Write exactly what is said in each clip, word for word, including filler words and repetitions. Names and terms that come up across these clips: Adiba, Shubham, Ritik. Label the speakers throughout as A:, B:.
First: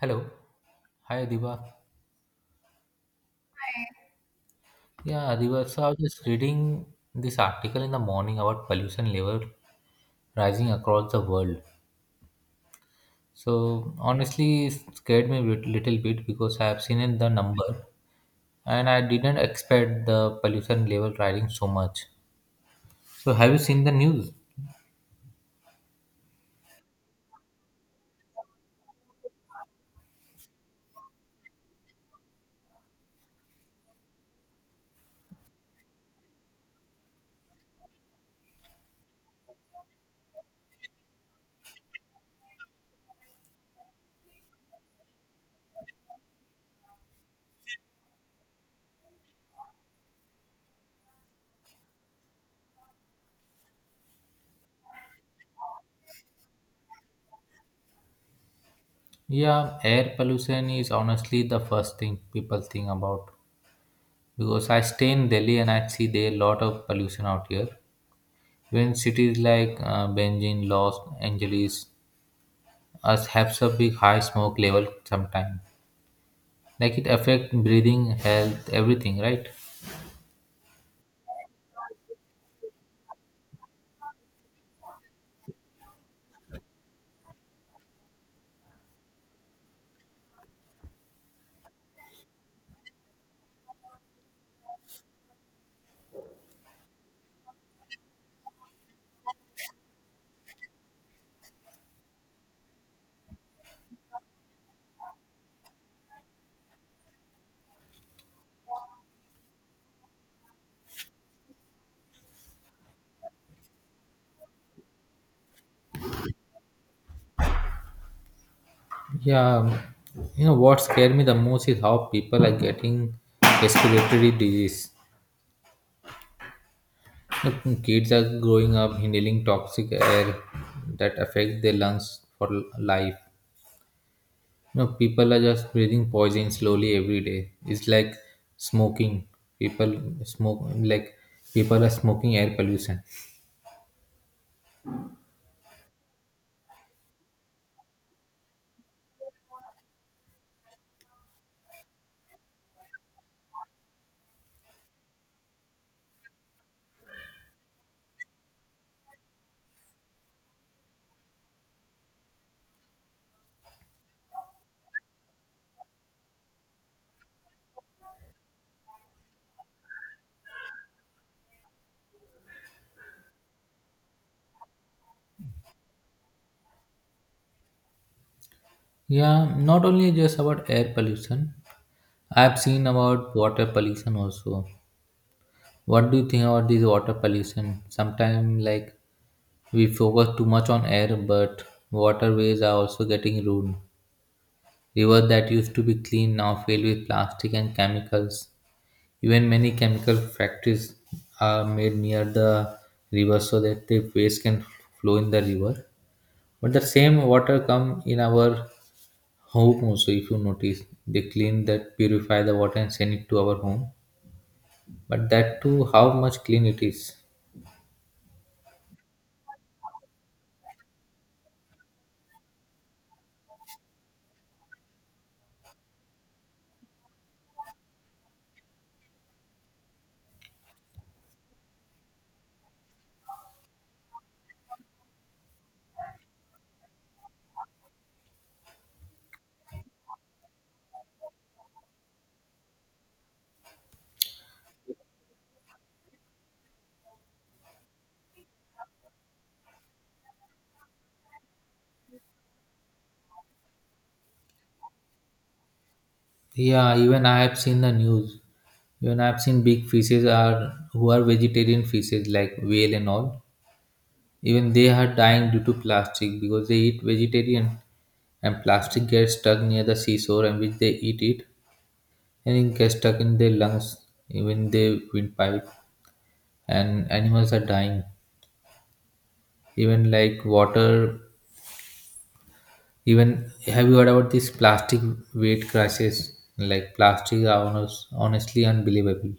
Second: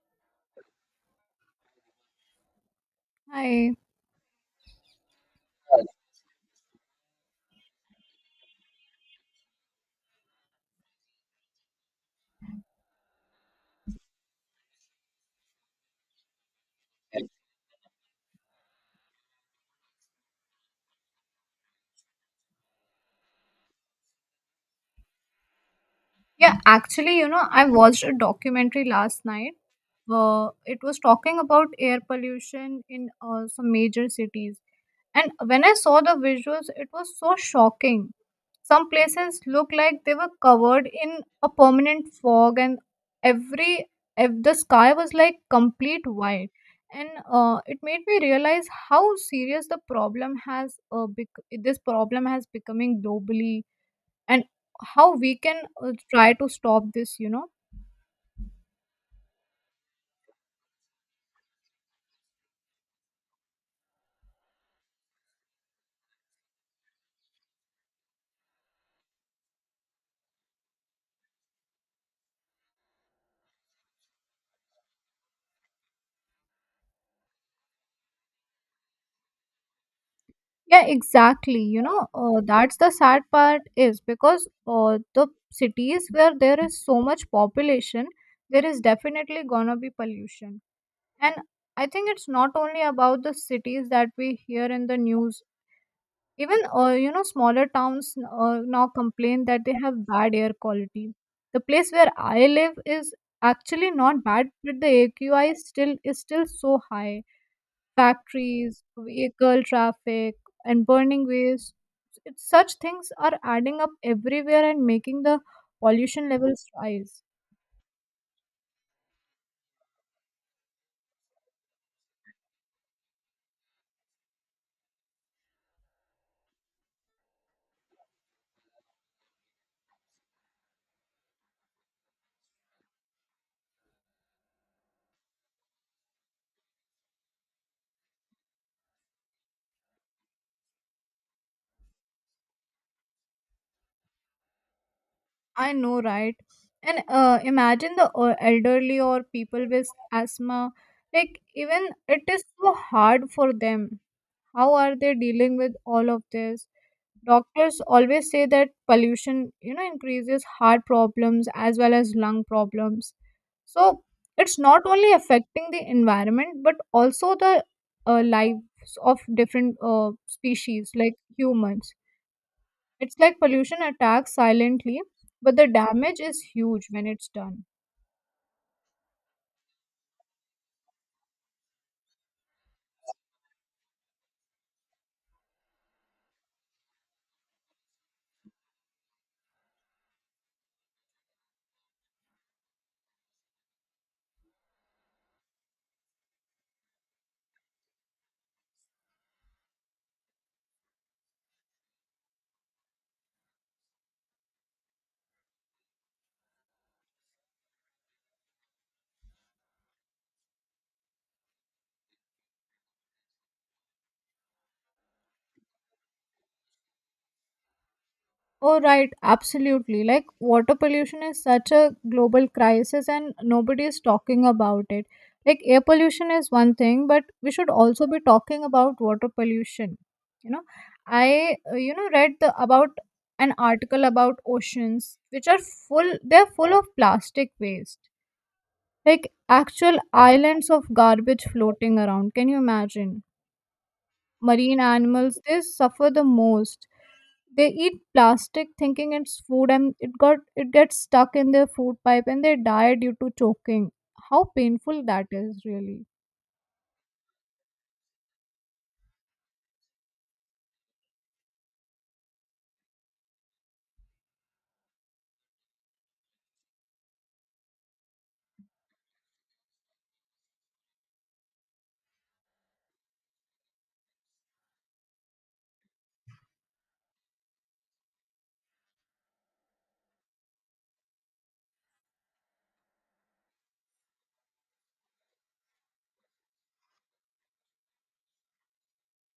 A: Hello. Hi, Adiba.
B: Hi.
A: Yeah, Adiba. So I was just reading this article in the morning about pollution level rising across the world. So honestly, it scared me a little bit because I have seen in the number and I didn't expect the pollution level rising so much. So have you seen the news?
B: Yeah, actually, you know, I watched a documentary last night. Uh, it was talking about air pollution in uh, some major cities. And when I saw the visuals, it was so shocking. Some places look like they were covered in a permanent fog, and every ev- the sky was like complete white. And uh, it made me realize how serious the problem has uh, bec- this problem has becoming globally, and how we can uh, try to stop this you know
A: Yeah, air pollution is honestly the first thing people think about because I stay in Delhi and I see there a lot of pollution out here. When cities like uh, Beijing, Los Angeles, us have a big high smoke level sometime, like it affect breathing health everything, right?
B: Yeah, exactly. You know uh, that's the sad part is because uh, the cities where there is so much population, there is definitely gonna be pollution. And I think it's not only about the cities that we hear in the news. Even uh, you know smaller towns uh, now complain that they have bad air quality. The place where I live is actually not bad, but the A Q I still is still so high. Factories, vehicle traffic, and burning waste. It's, such things are adding up everywhere and making the pollution levels rise.
A: Yeah, um, you know what scared me the most is how people are getting respiratory disease. Look, kids are growing up inhaling toxic air that affect their lungs for l- life. You know, people are just breathing poison slowly every day. It's like smoking. People smoke like people are smoking air pollution.
B: I know, right? And uh, imagine the uh, elderly or people with asthma. Like, even it is so hard for them. How are they dealing with all of this? Doctors always say that pollution, you know, increases heart problems as well as lung problems. So it's not only affecting the environment but also the uh, lives of different uh, species like humans. It's like pollution attacks silently, but the damage is huge when it's done.
A: Yeah, not only just about air pollution, I've seen about water pollution also. What do you think about this water pollution? Sometimes, like, we focus too much on air, but waterways are also getting ruined. Rivers that used to be clean now filled with plastic and chemicals. Even many chemical factories are made near the river so that the waste can flow in the river. But the same water come in our home also. If you notice, they clean that, purify the water and send it to our home. But that too, how much clean it is.
B: Oh, right, absolutely. Like, water pollution is such a global crisis, and nobody is talking about it. Like, air pollution is one thing, but we should also be talking about water pollution. You know, I, uh, you know, read the, about an article about oceans, which are full, they're full of plastic waste. Like, actual islands of garbage floating around. Can you imagine? Marine animals, they suffer the most. They eat plastic thinking it's food, and it got it gets stuck in their food pipe and they die due to choking. How painful that is, really.
A: Yeah, even I have seen the news. Even I have seen big fishes are who are vegetarian fishes like whale and all. Even they are dying due to plastic because they eat vegetarian and plastic gets stuck near the seashore and which they eat it and it gets stuck in their lungs, even their windpipe, and animals are dying. Even like water, even have you heard about these plastic weight crisis? Like plastic are honest, honestly unbelievable.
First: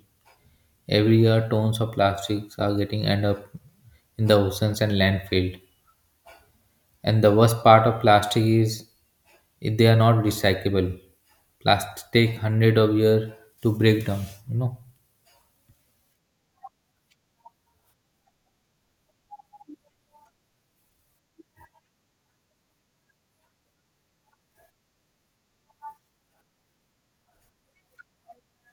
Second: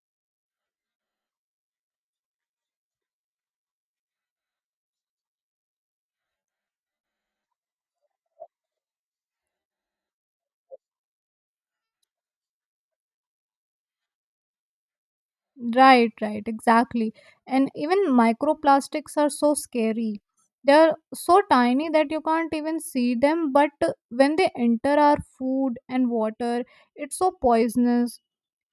A: Every year, tons of plastics are getting end up in the oceans and landfill. And the worst part of plastic is if they are not recyclable. Plastic take hundred of years to break down, you know.
B: Right, right, exactly. And even microplastics are so scary. They are so tiny that you can't even see them, but uh, when they enter our food and water, it's so poisonous.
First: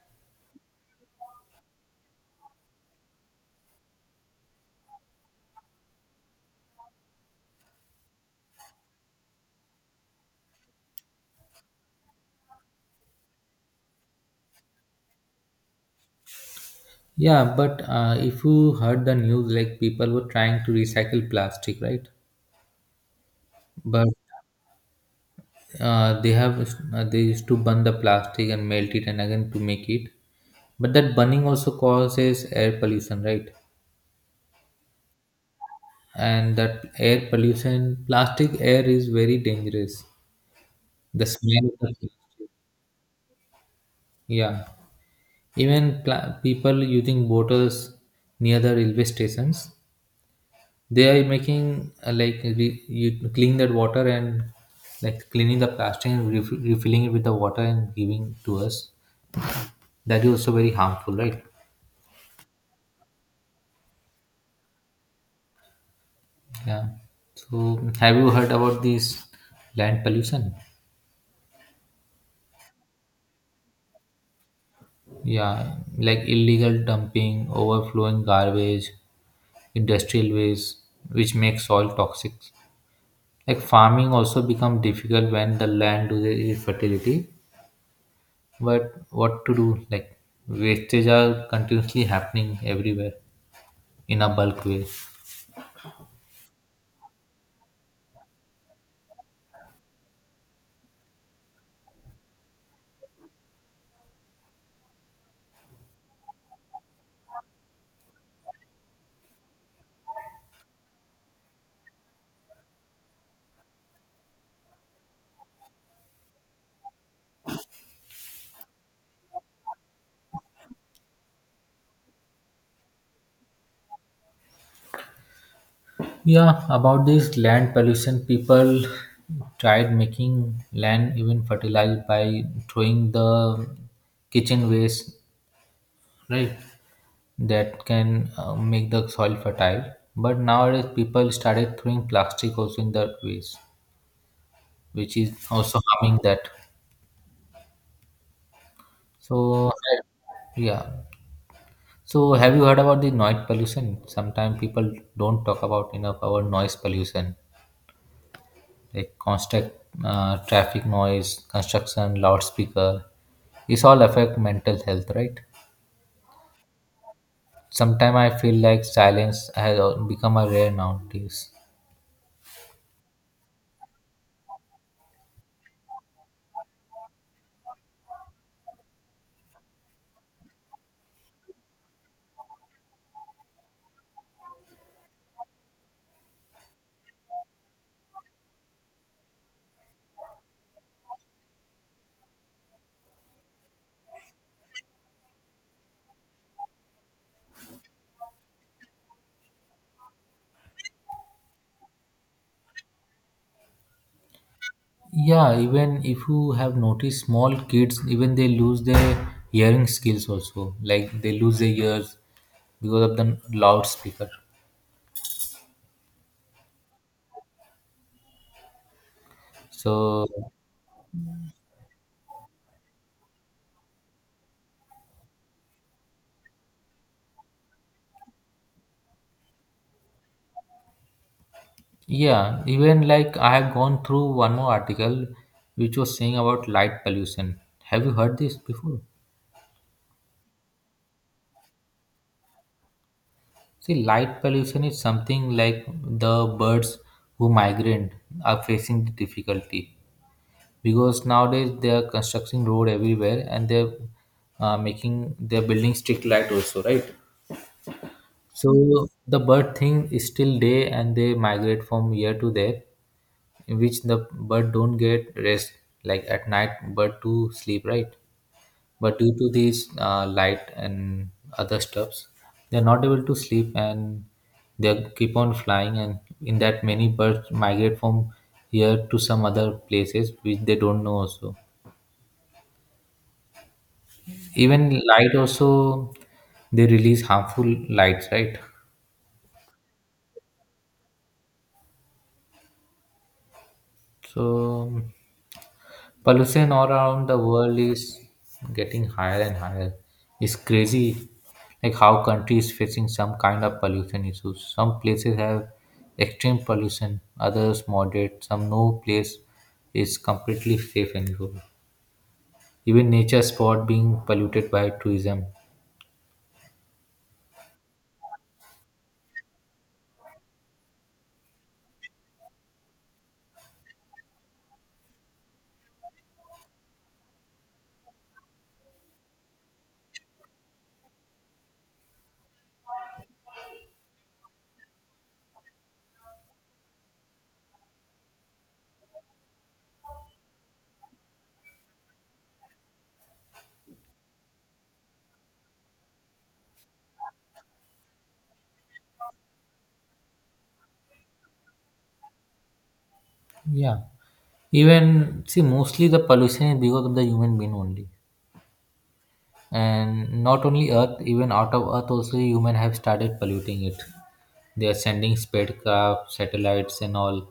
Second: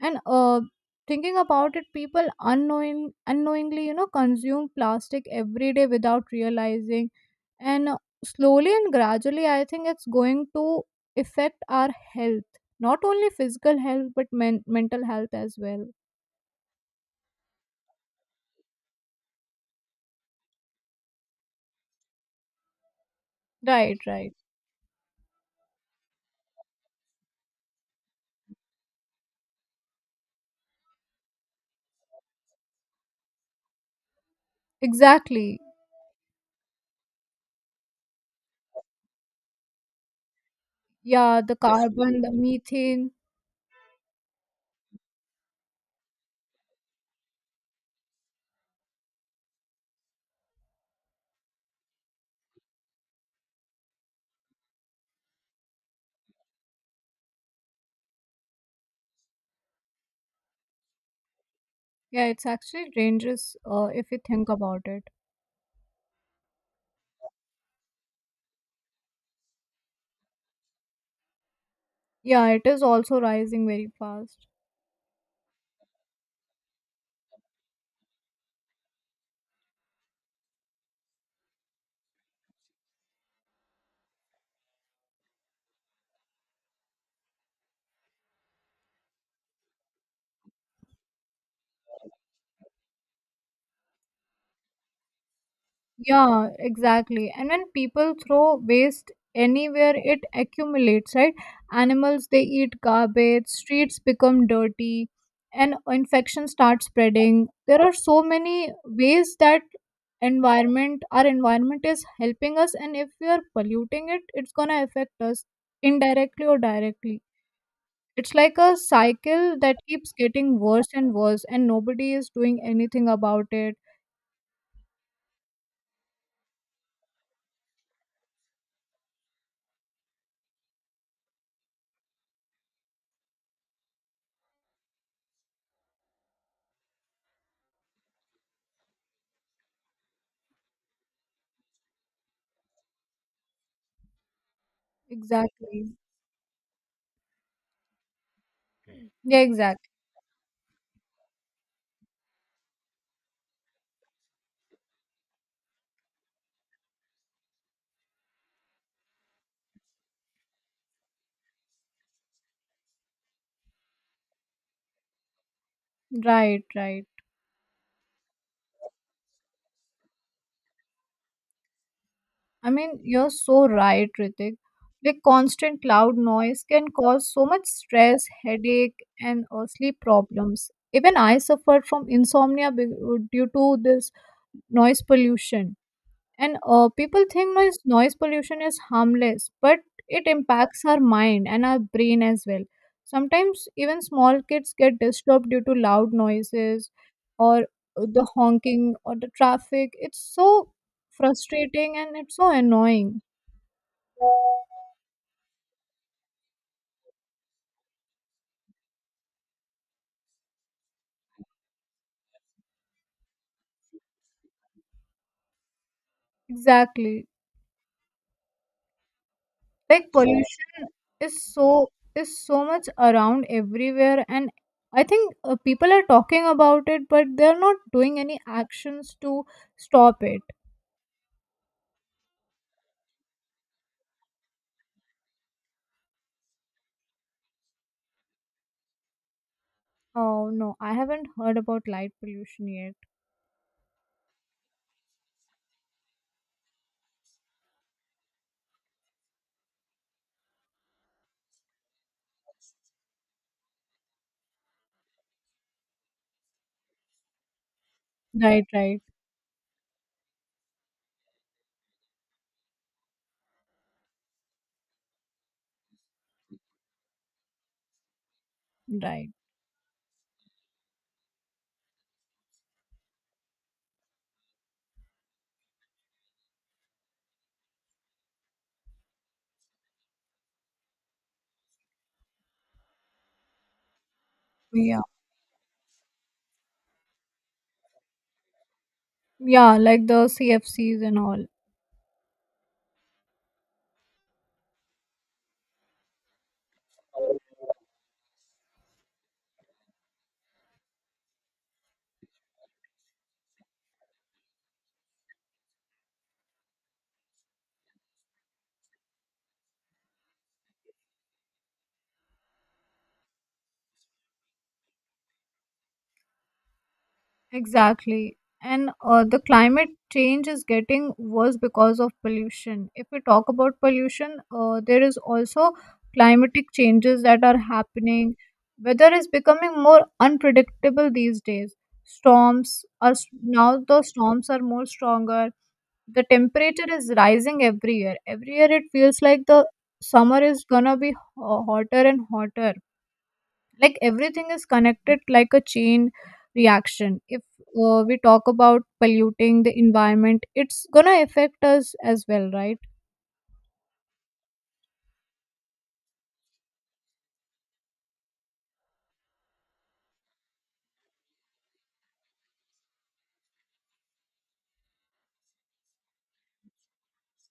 B: And uh thinking about it, people unknowing unknowingly you know consume plastic every day without realizing. And uh, slowly and gradually, I think it's going to affect our health, not only physical health, but men- mental health as well.
A: Yeah, but uh, if you heard the news, like people were trying to recycle plastic, right?
B: Right,
A: But
B: right,
A: uh, they have uh, they used to burn the plastic and melt it and again to make it, but that burning also causes air pollution, right?
B: exactly.
A: And that air pollution plastic air is very dangerous. The
B: Yeah, the
A: smell of the,
B: carbon, the methane.
A: yeah, even pla people using bottles near the railway stations, they are making uh, like re- you clean that water and like cleaning the plastic and ref- refilling it with the water and giving to us. That is also very harmful, right?
B: Yeah, it's actually dangerous, uh, if you think about it.
A: Yeah. So, have you heard about this land pollution?
B: Yeah, it is also rising very fast.
A: Yeah, like illegal dumping, overflowing garbage, industrial waste, which makes soil toxic. Like farming also become difficult when the land loses its fertility. But what to do? Like wastage are continuously happening everywhere in a bulk way.
B: Yeah, exactly. And when people throw waste anywhere, it accumulates, right? Animals, they eat garbage, streets become dirty, and infection starts spreading. There are so many ways that environment our environment is helping us, and if we are polluting it, it's going to affect us indirectly or directly. It's like a cycle that keeps getting worse and worse, and nobody is doing anything about it.
A: Yeah, about this land pollution, people tried making land even fertilized by throwing the kitchen waste, right? That can uh, make the soil fertile. But nowadays, people started throwing plastic also in the waste, which is also
B: Exactly.
A: harming that.
B: Yeah,
A: So,
B: exactly.
A: yeah. So, have you heard about the noise pollution? Sometimes people don't talk about enough about noise pollution. Like constant uh, traffic noise, construction, loudspeaker. This all affect mental health, right?
B: Right, right.
A: Sometimes I feel like silence has al- become a rare nowadays.
B: I mean, you're so right, Ritik. The constant loud noise can cause so much stress, headache, and uh, sleep problems. Even I suffered from insomnia be- due to this noise pollution. And uh, people think noise noise pollution is harmless, but it impacts our mind and our brain as well. Sometimes even small kids get disturbed due to loud noises, or uh, the honking or the traffic. It's so frustrating, and it's so annoying.
A: Yeah, even if you have noticed, small kids even they lose their hearing skills also. Like they lose their ears because of the loudspeaker.
B: Exactly. Like
A: So
B: pollution is so is so much around everywhere. And I think uh, people are talking about it, but they're not doing any actions to stop it.
A: yeah, even like I have gone through one more article which was saying about light pollution. Have you heard this before?
B: Oh, no, I haven't heard about light pollution yet.
A: See, light pollution is something like the birds who migrate are facing the difficulty because nowadays they are constructing road everywhere and they're uh, making they're building strict light also, right?
B: Right,
A: So
B: right,
A: the bird thing is still day and they migrate from here to there, in which the bird don't get rest. Like at night, bird to sleep, right? But
B: right.
A: due to these uh, light and other stuffs, they're not able to sleep and they keep on flying and in that many birds migrate from here to some other places which they don't know also.
B: Yeah.
A: Even light also, they release harmful lights, right?
B: Yeah, like the C F Cs and all.
A: So pollution all around the world is getting higher and higher. It's crazy, like how countries facing some kind of pollution issues. Some places have extreme pollution, others moderate, some no place is completely safe anymore. Even nature spot being polluted by tourism.
B: Exactly. And uh, the climate change is getting worse because of pollution. If we talk about pollution, uh, there is also climatic changes that are happening. Weather is becoming more unpredictable these days. Storms are s- now the storms are more stronger. The temperature is rising every year every year. It feels like the summer is gonna be ho- hotter and hotter. Like everything is connected like a chain reaction. If uh, we talk about polluting the environment, it's gonna affect us as well, right?
A: Yeah, even see mostly the pollution is because of the human being only. And not only Earth, even out of Earth, also human have started polluting it. They are sending spacecraft, satellites, and all.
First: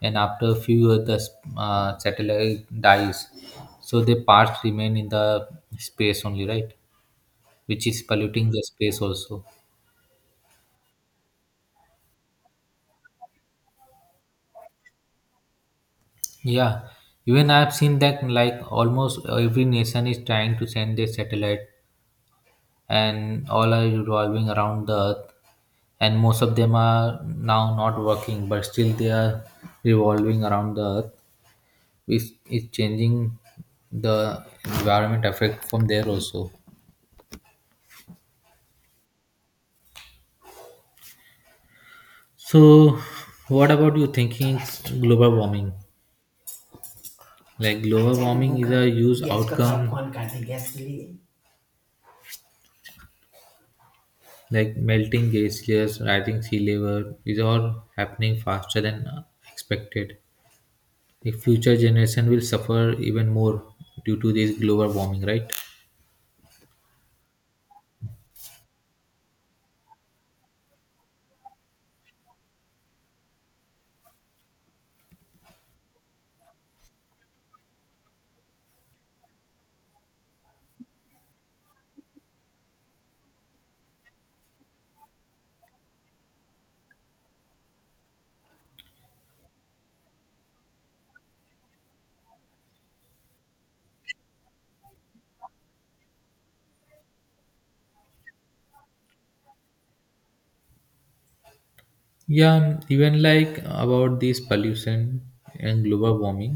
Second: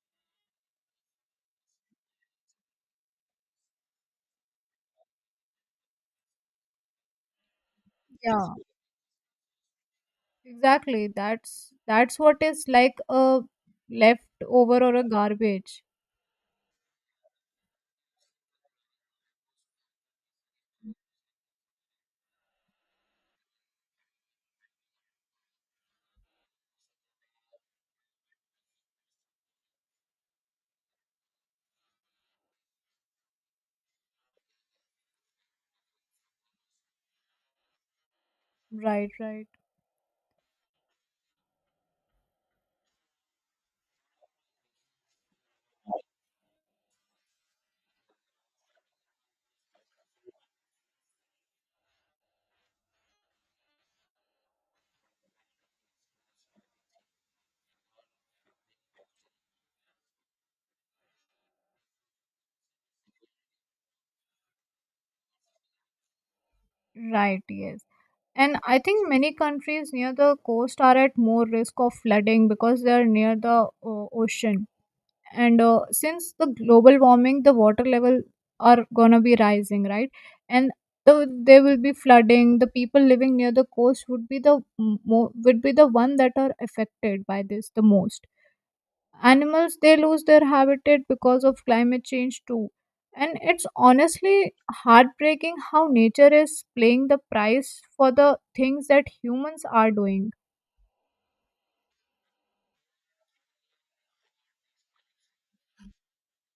A: And after a few years, the uh, satellite dies, so the parts remain in the space only, right? Which is
B: Yeah,
A: polluting the space also.
B: exactly. That's that's what is like a leftover or a garbage.
A: Yeah, even I have seen that like almost every nation is trying to send their satellite and all are revolving around the earth, and most of them are now not working but still they are revolving around the earth, which is changing the environment effect from there also.
B: Right, right,
A: So what about you thinking global warming? Like global warming is a huge, yes, outcome really. Like melting glaciers, rising sea level is all happening faster than expected. The future generation will suffer even more due to this global warming, right?
B: right, yes. And I think many countries near the coast are at more risk of flooding because they are near the uh, ocean. And uh, since the global warming, the water level are gonna be rising, right? And the, there will be flooding. The people living near the coast would be the mo- would be the one that are affected by this the most. Animals, they lose their habitat because of climate change too. And it's honestly heartbreaking how nature is playing the price for the things that humans are doing.
A: Yeah, and even like about this pollution and global warming,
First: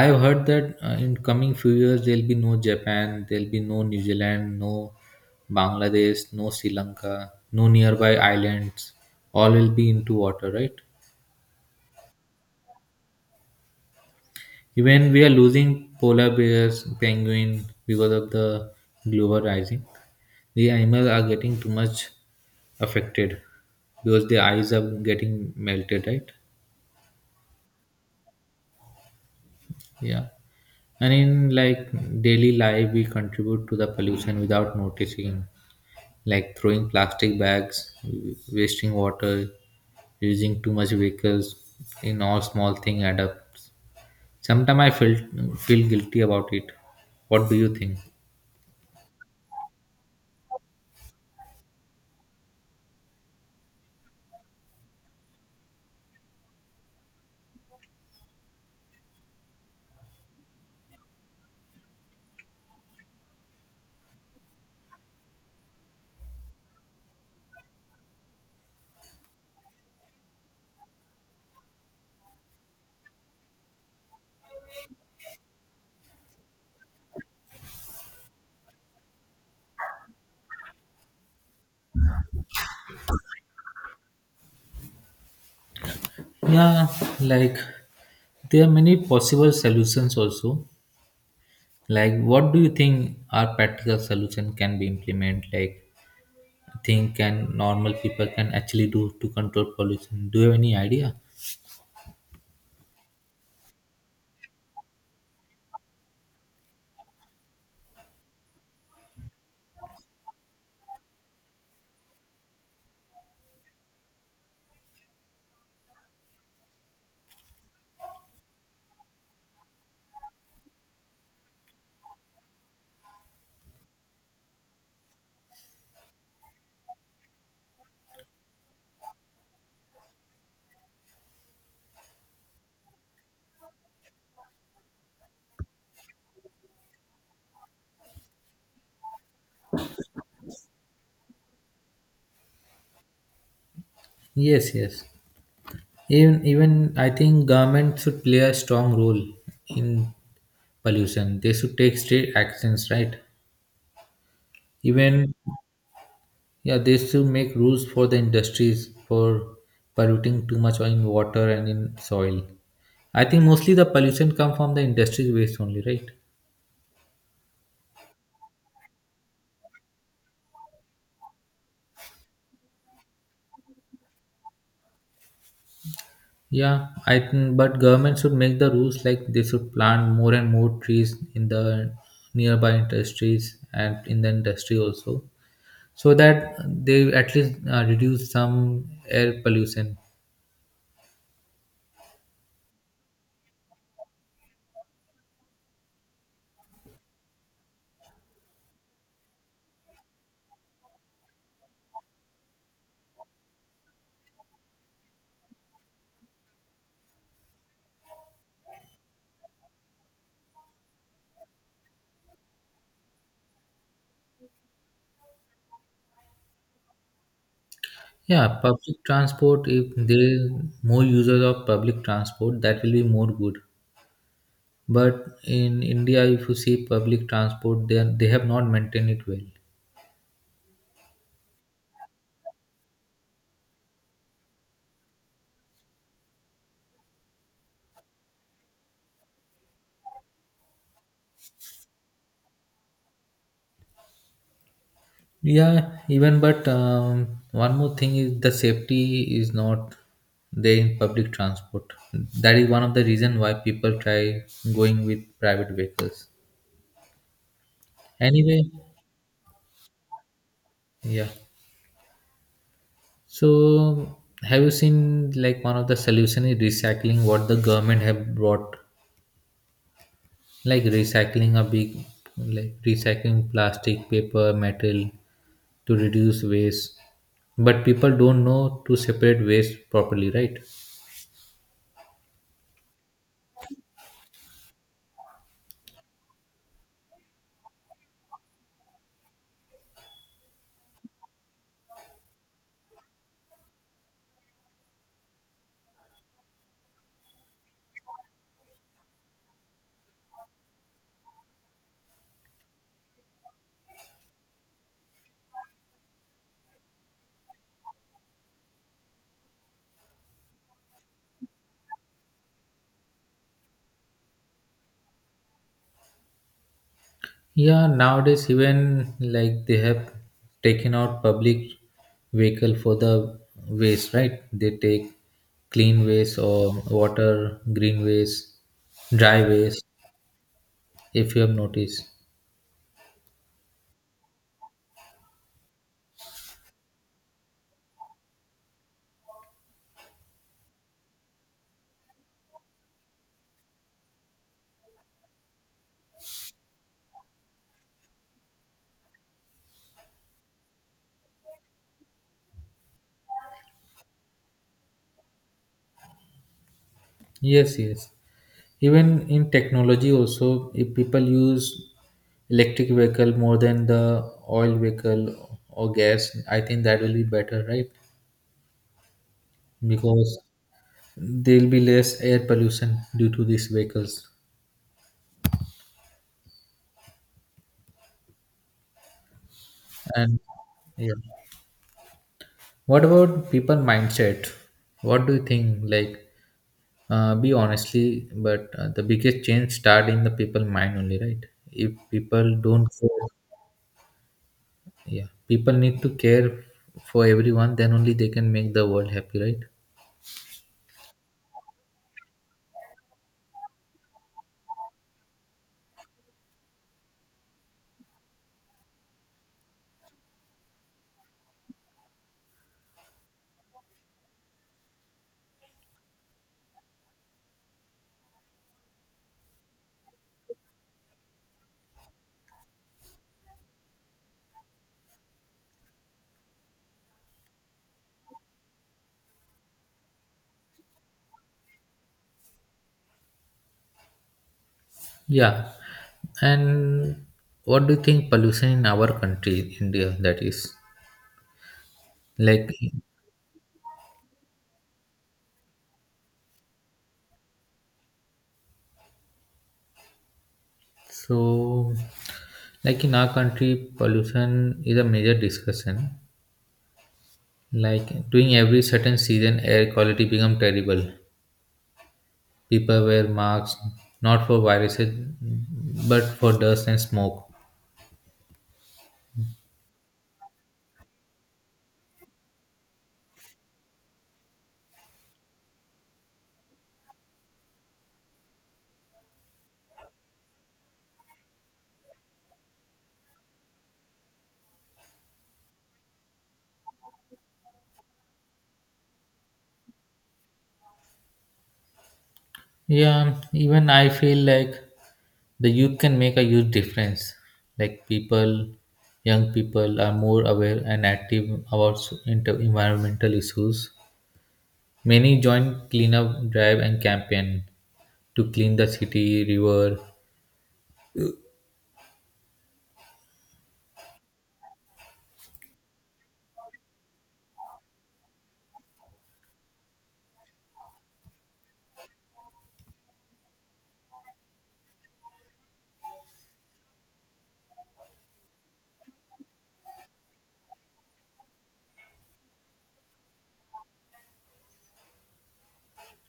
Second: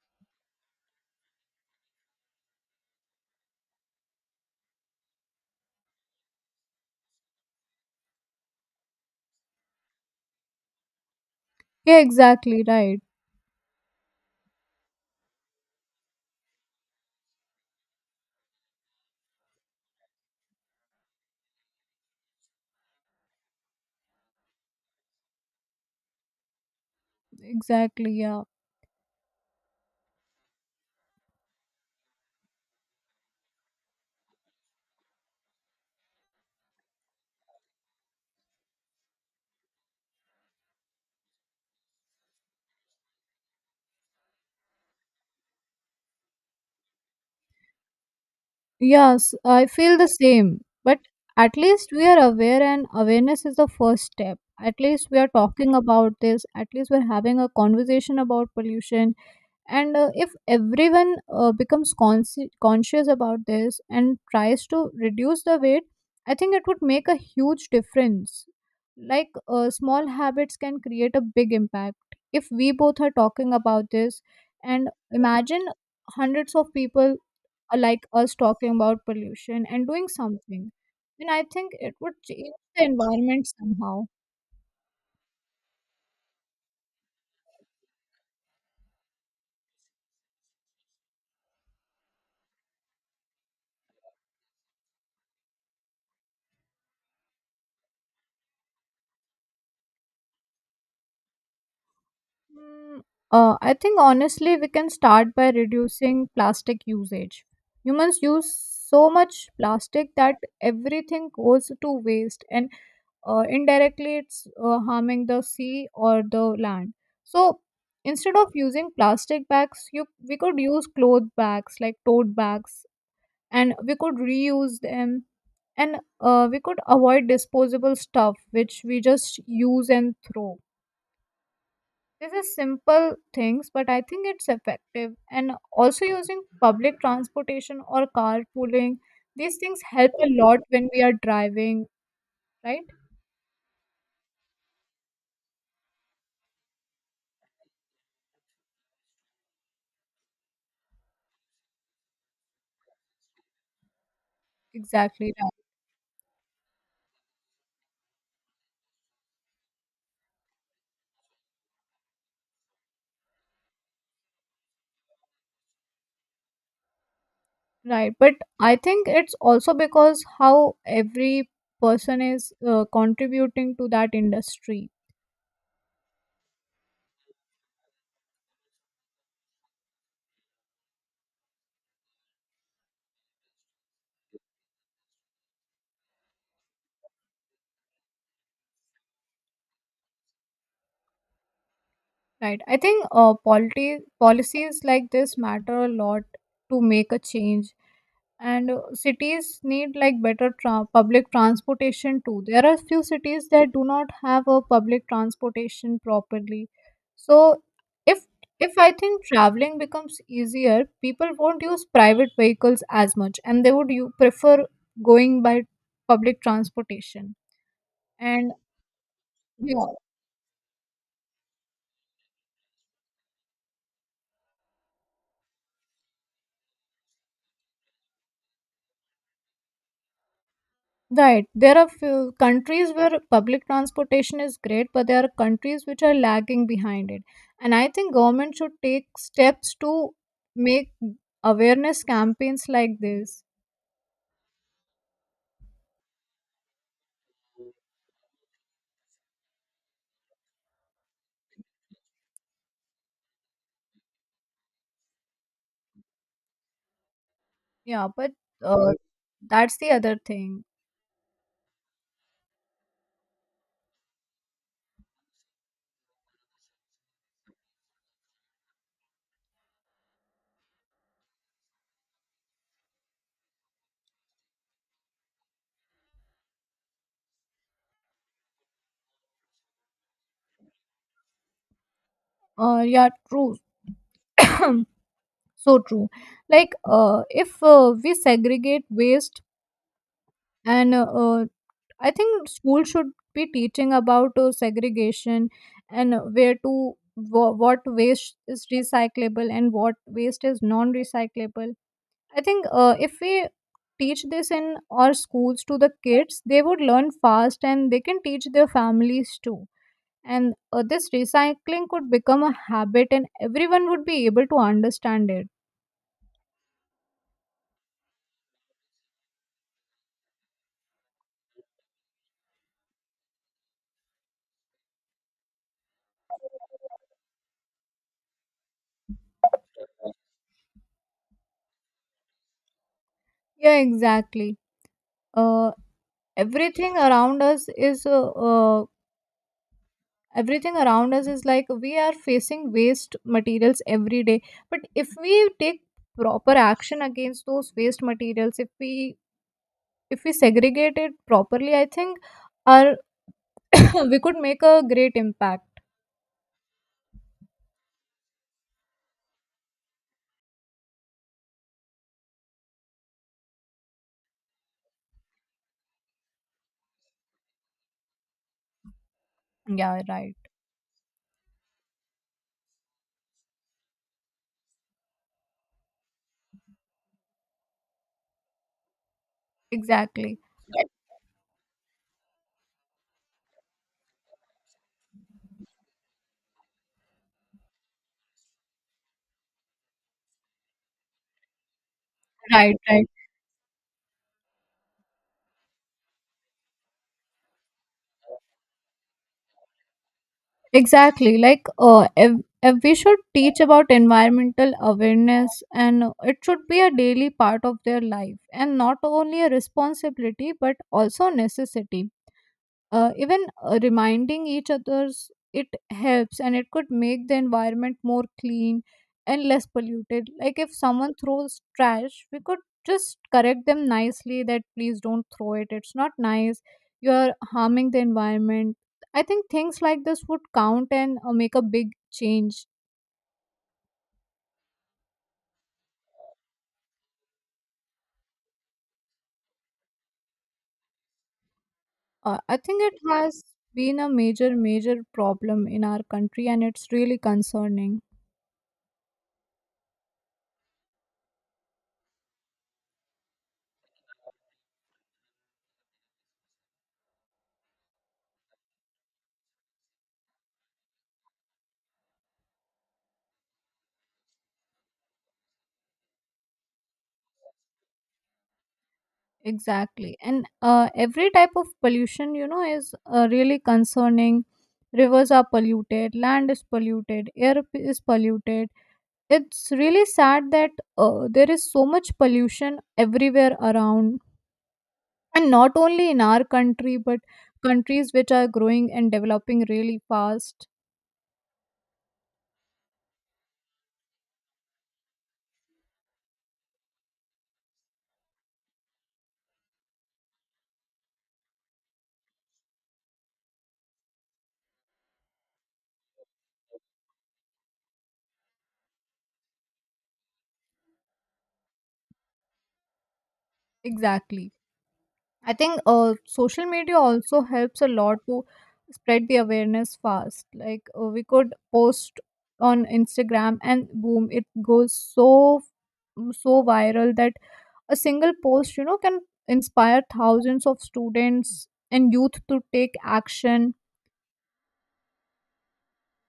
A: I have heard that uh, in coming few years there'll be no Japan, there'll be no New Zealand, no Bangladesh, no Sri Lanka, no nearby islands, all will be into water, right?
B: Yeah, exactly, right.
A: Even we are losing polar bears, penguin, because of the global rising. The animals are getting too much affected because the eyes are getting melted, right?
B: Exactly, yeah.
A: Yeah. And in like daily life, we contribute to the pollution without noticing, like throwing plastic bags, wasting water, using too much vehicles. In all small thing add up. Sometimes I feel feel guilty about it. What do you think?
B: Yes, I feel the same. But at least we are aware, and awareness is the first step. At least we are talking about this. At least we're having a conversation about pollution. And uh, if everyone uh, becomes consci conscious about this and tries to reduce the weight, I think it would make a huge difference. Like uh, small habits can create a big impact. If we both are talking about this, and imagine hundreds of people are like us talking about pollution and doing something, then I think it would change the environment somehow.
A: Yeah, like there are many possible solutions also. Like what do you think our practical solution can be implement, like thing can normal people can actually do to control pollution? Do you have any idea?
B: Mm, Uh, I think honestly, we can start by reducing plastic usage. Humans use so much plastic that everything goes to waste, and uh, indirectly, it's uh, harming the sea or the land. So instead of using plastic bags, you we could use cloth bags like tote bags, and we could reuse them, and uh, we could avoid disposable stuff which we just use and throw. This is simple things, but I think it's effective. And also using public transportation or carpooling, these things help a lot when we are driving, right?
A: Yes, yes, even even I think government should play a strong role in pollution. They should take straight actions, right?
B: Exactly.
A: Even
B: Right.
A: yeah, they should make rules for the industries for polluting too much in water and in soil. I think mostly the pollution come from the industries waste only, right?
B: Right. But I think it's also because how every person is uh, contributing to that industry,
A: Yeah, I think, but government should make the rules like they should plant more and more trees in the nearby industries and in the industry also, so that they at least uh, reduce some air pollution.
B: right? I think uh, polity, policies like this matter a lot to make a change. And uh, cities need like better tra- public transportation too. There are few cities that do not have a public transportation properly. So, if if I think traveling becomes easier, people won't use private vehicles as much, and they would, you prefer going by public transportation. And
A: Yeah, public transport.
B: yeah.
A: If there more users of public transport, that will be more good. But in India, if you see public transport, then they have not maintained it well.
B: Right. There are few countries where public transportation is great, but there are countries which are lagging behind it. And I think government should take steps to make awareness campaigns like this.
A: Yeah, even but um, one more thing is the safety is not there in public transport. That is one of the reason why people try going with private vehicles.
B: Yeah, but
A: Anyway,
B: uh, that's the other thing.
A: yeah. So have you seen like one of the solution is recycling what the government have brought, like recycling a big, like recycling plastic, paper, metal to reduce waste. But people don't know to separate waste properly, right?
B: Uh, yeah, true. So true. Like, uh, if uh, we segregate waste, and uh, uh, I think school should be teaching about uh, segregation, and uh, where to wha- what waste is recyclable and what waste is non-recyclable. I think uh, if we teach this in our schools to the kids, they would learn fast, and they can teach their families too. And uh, this recycling could become a habit, and everyone would be able to understand it.
A: Yeah, nowadays even like they have taken out public vehicle for the waste, right? They take clean waste or water, green waste, dry waste, if you have noticed.
B: Yeah, exactly. Uh, Everything around us is uh, uh, everything around us is like we are facing waste materials every day. But if we take proper action against those waste materials, if we if we segregate it properly, I think our we could make a great impact.
A: Yes, yes. Even in technology also, if people use electric vehicle more than the oil vehicle or gas, I think that will be better, right?
B: Yeah, right,
A: Because there will be less air pollution due to these vehicles.
B: exactly.
A: And yeah, what about people mindset? What do you think? Like, uh, be honestly, but uh, the biggest change start in the people mind only, right? If people
B: Right,
A: don't
B: right,
A: care, yeah, people need to care for everyone. Then only they can make the world happy, right?
B: exactly. Like, uh if, if we should teach about environmental awareness, and it should be a daily part of their life and not only a responsibility but also a necessity. Uh, even uh, reminding each others, it helps, and it could make the environment more clean and less polluted. Like if someone throws trash, we could just correct them nicely that please don't throw it, it's not nice, you are harming the environment. I think things like this would count and uh, make a big change.
A: Yeah, and what do you think pollution in our country, India? That is
B: uh, I
A: like,
B: think it has been a major, major problem in our country, and it's really concerning.
A: so, like in our country, pollution is a major discussion. Like during every certain season, air quality become terrible. People wear masks not for viruses, but for dust and smoke.
B: Exactly. And uh, every type of pollution, you know, is uh, really concerning. Rivers are polluted, land is polluted, air p- is polluted. It's really sad that uh, there is so much pollution everywhere around. And not only in our country, but countries which are growing and developing really fast.
A: Yeah, even I feel like the youth can make a huge difference. Like people, young people are more aware and active about s- inter- environmental issues. Many join cleanup drive and campaign to clean the city, river.
B: Exactly. I think uh, social media also helps a lot to spread the awareness fast. Like uh, we could post on Instagram, and boom, it goes so so viral that a single post, you know, can inspire thousands of students and youth to take action.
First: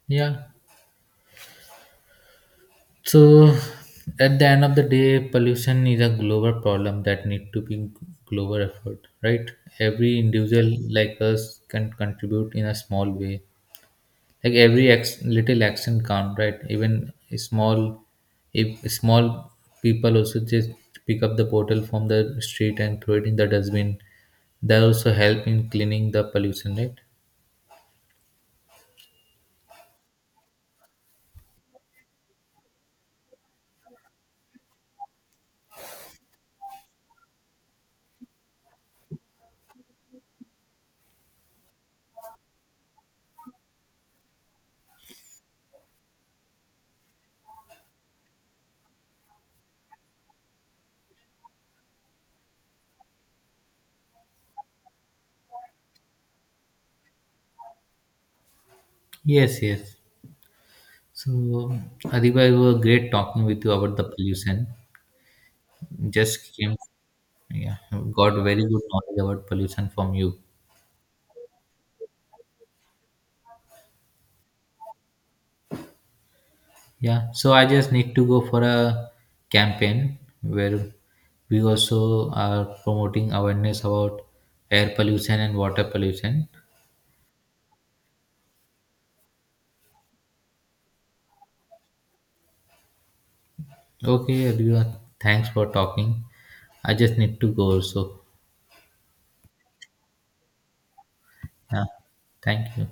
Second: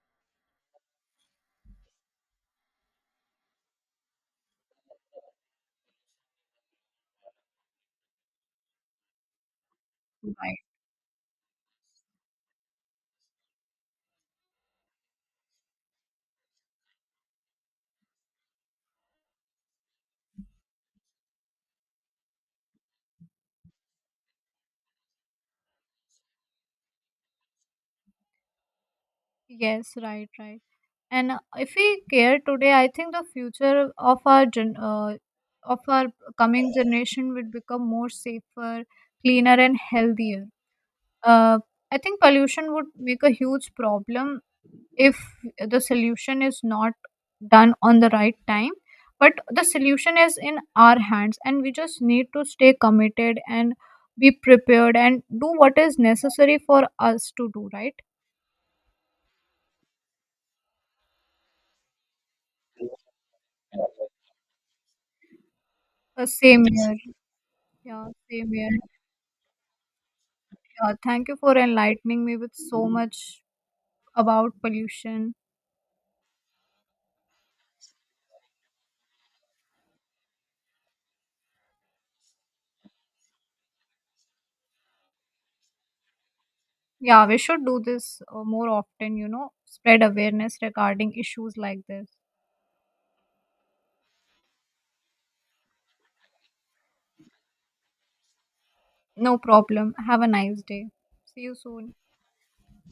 A: Yeah, so at the end of the day, pollution is a global problem that need to be global effort, right? Every
B: Right.
A: individual like us can contribute in a small way. Like every ex- little action count, right? Even a small, if small people also just pick up the bottle from the street and throw it in the dustbin, that also help in cleaning the pollution, right?
B: Yes, right, right. And uh, if we care today, I think the future of our gen- uh, of our coming generation will become more safer, cleaner, and healthier. Uh, I think pollution would make a huge problem if the solution is not done on the right time. But the solution is in our hands, and we just need to stay committed and be prepared and do what is necessary for us to do, right?
A: Yes, yes. So Adiba, it was great talking with you about the pollution.
B: Uh,
A: Just
B: same.
A: came,
B: Yes. Here.
A: yeah,
B: Yeah,
A: got
B: same
A: very
B: here.
A: good knowledge about pollution from you.
B: Yeah, thank you for enlightening me with so much about pollution.
A: Yeah, so I just need to go for a campaign where we also are promoting awareness about air pollution and water pollution.
B: Yeah, we should do this uh, more often, you know, spread awareness regarding issues like this.
A: Okay, everyone, thanks for talking. I just need to go, so
B: No problem. Have a nice day. See you
A: yeah,
B: soon.
A: thank you.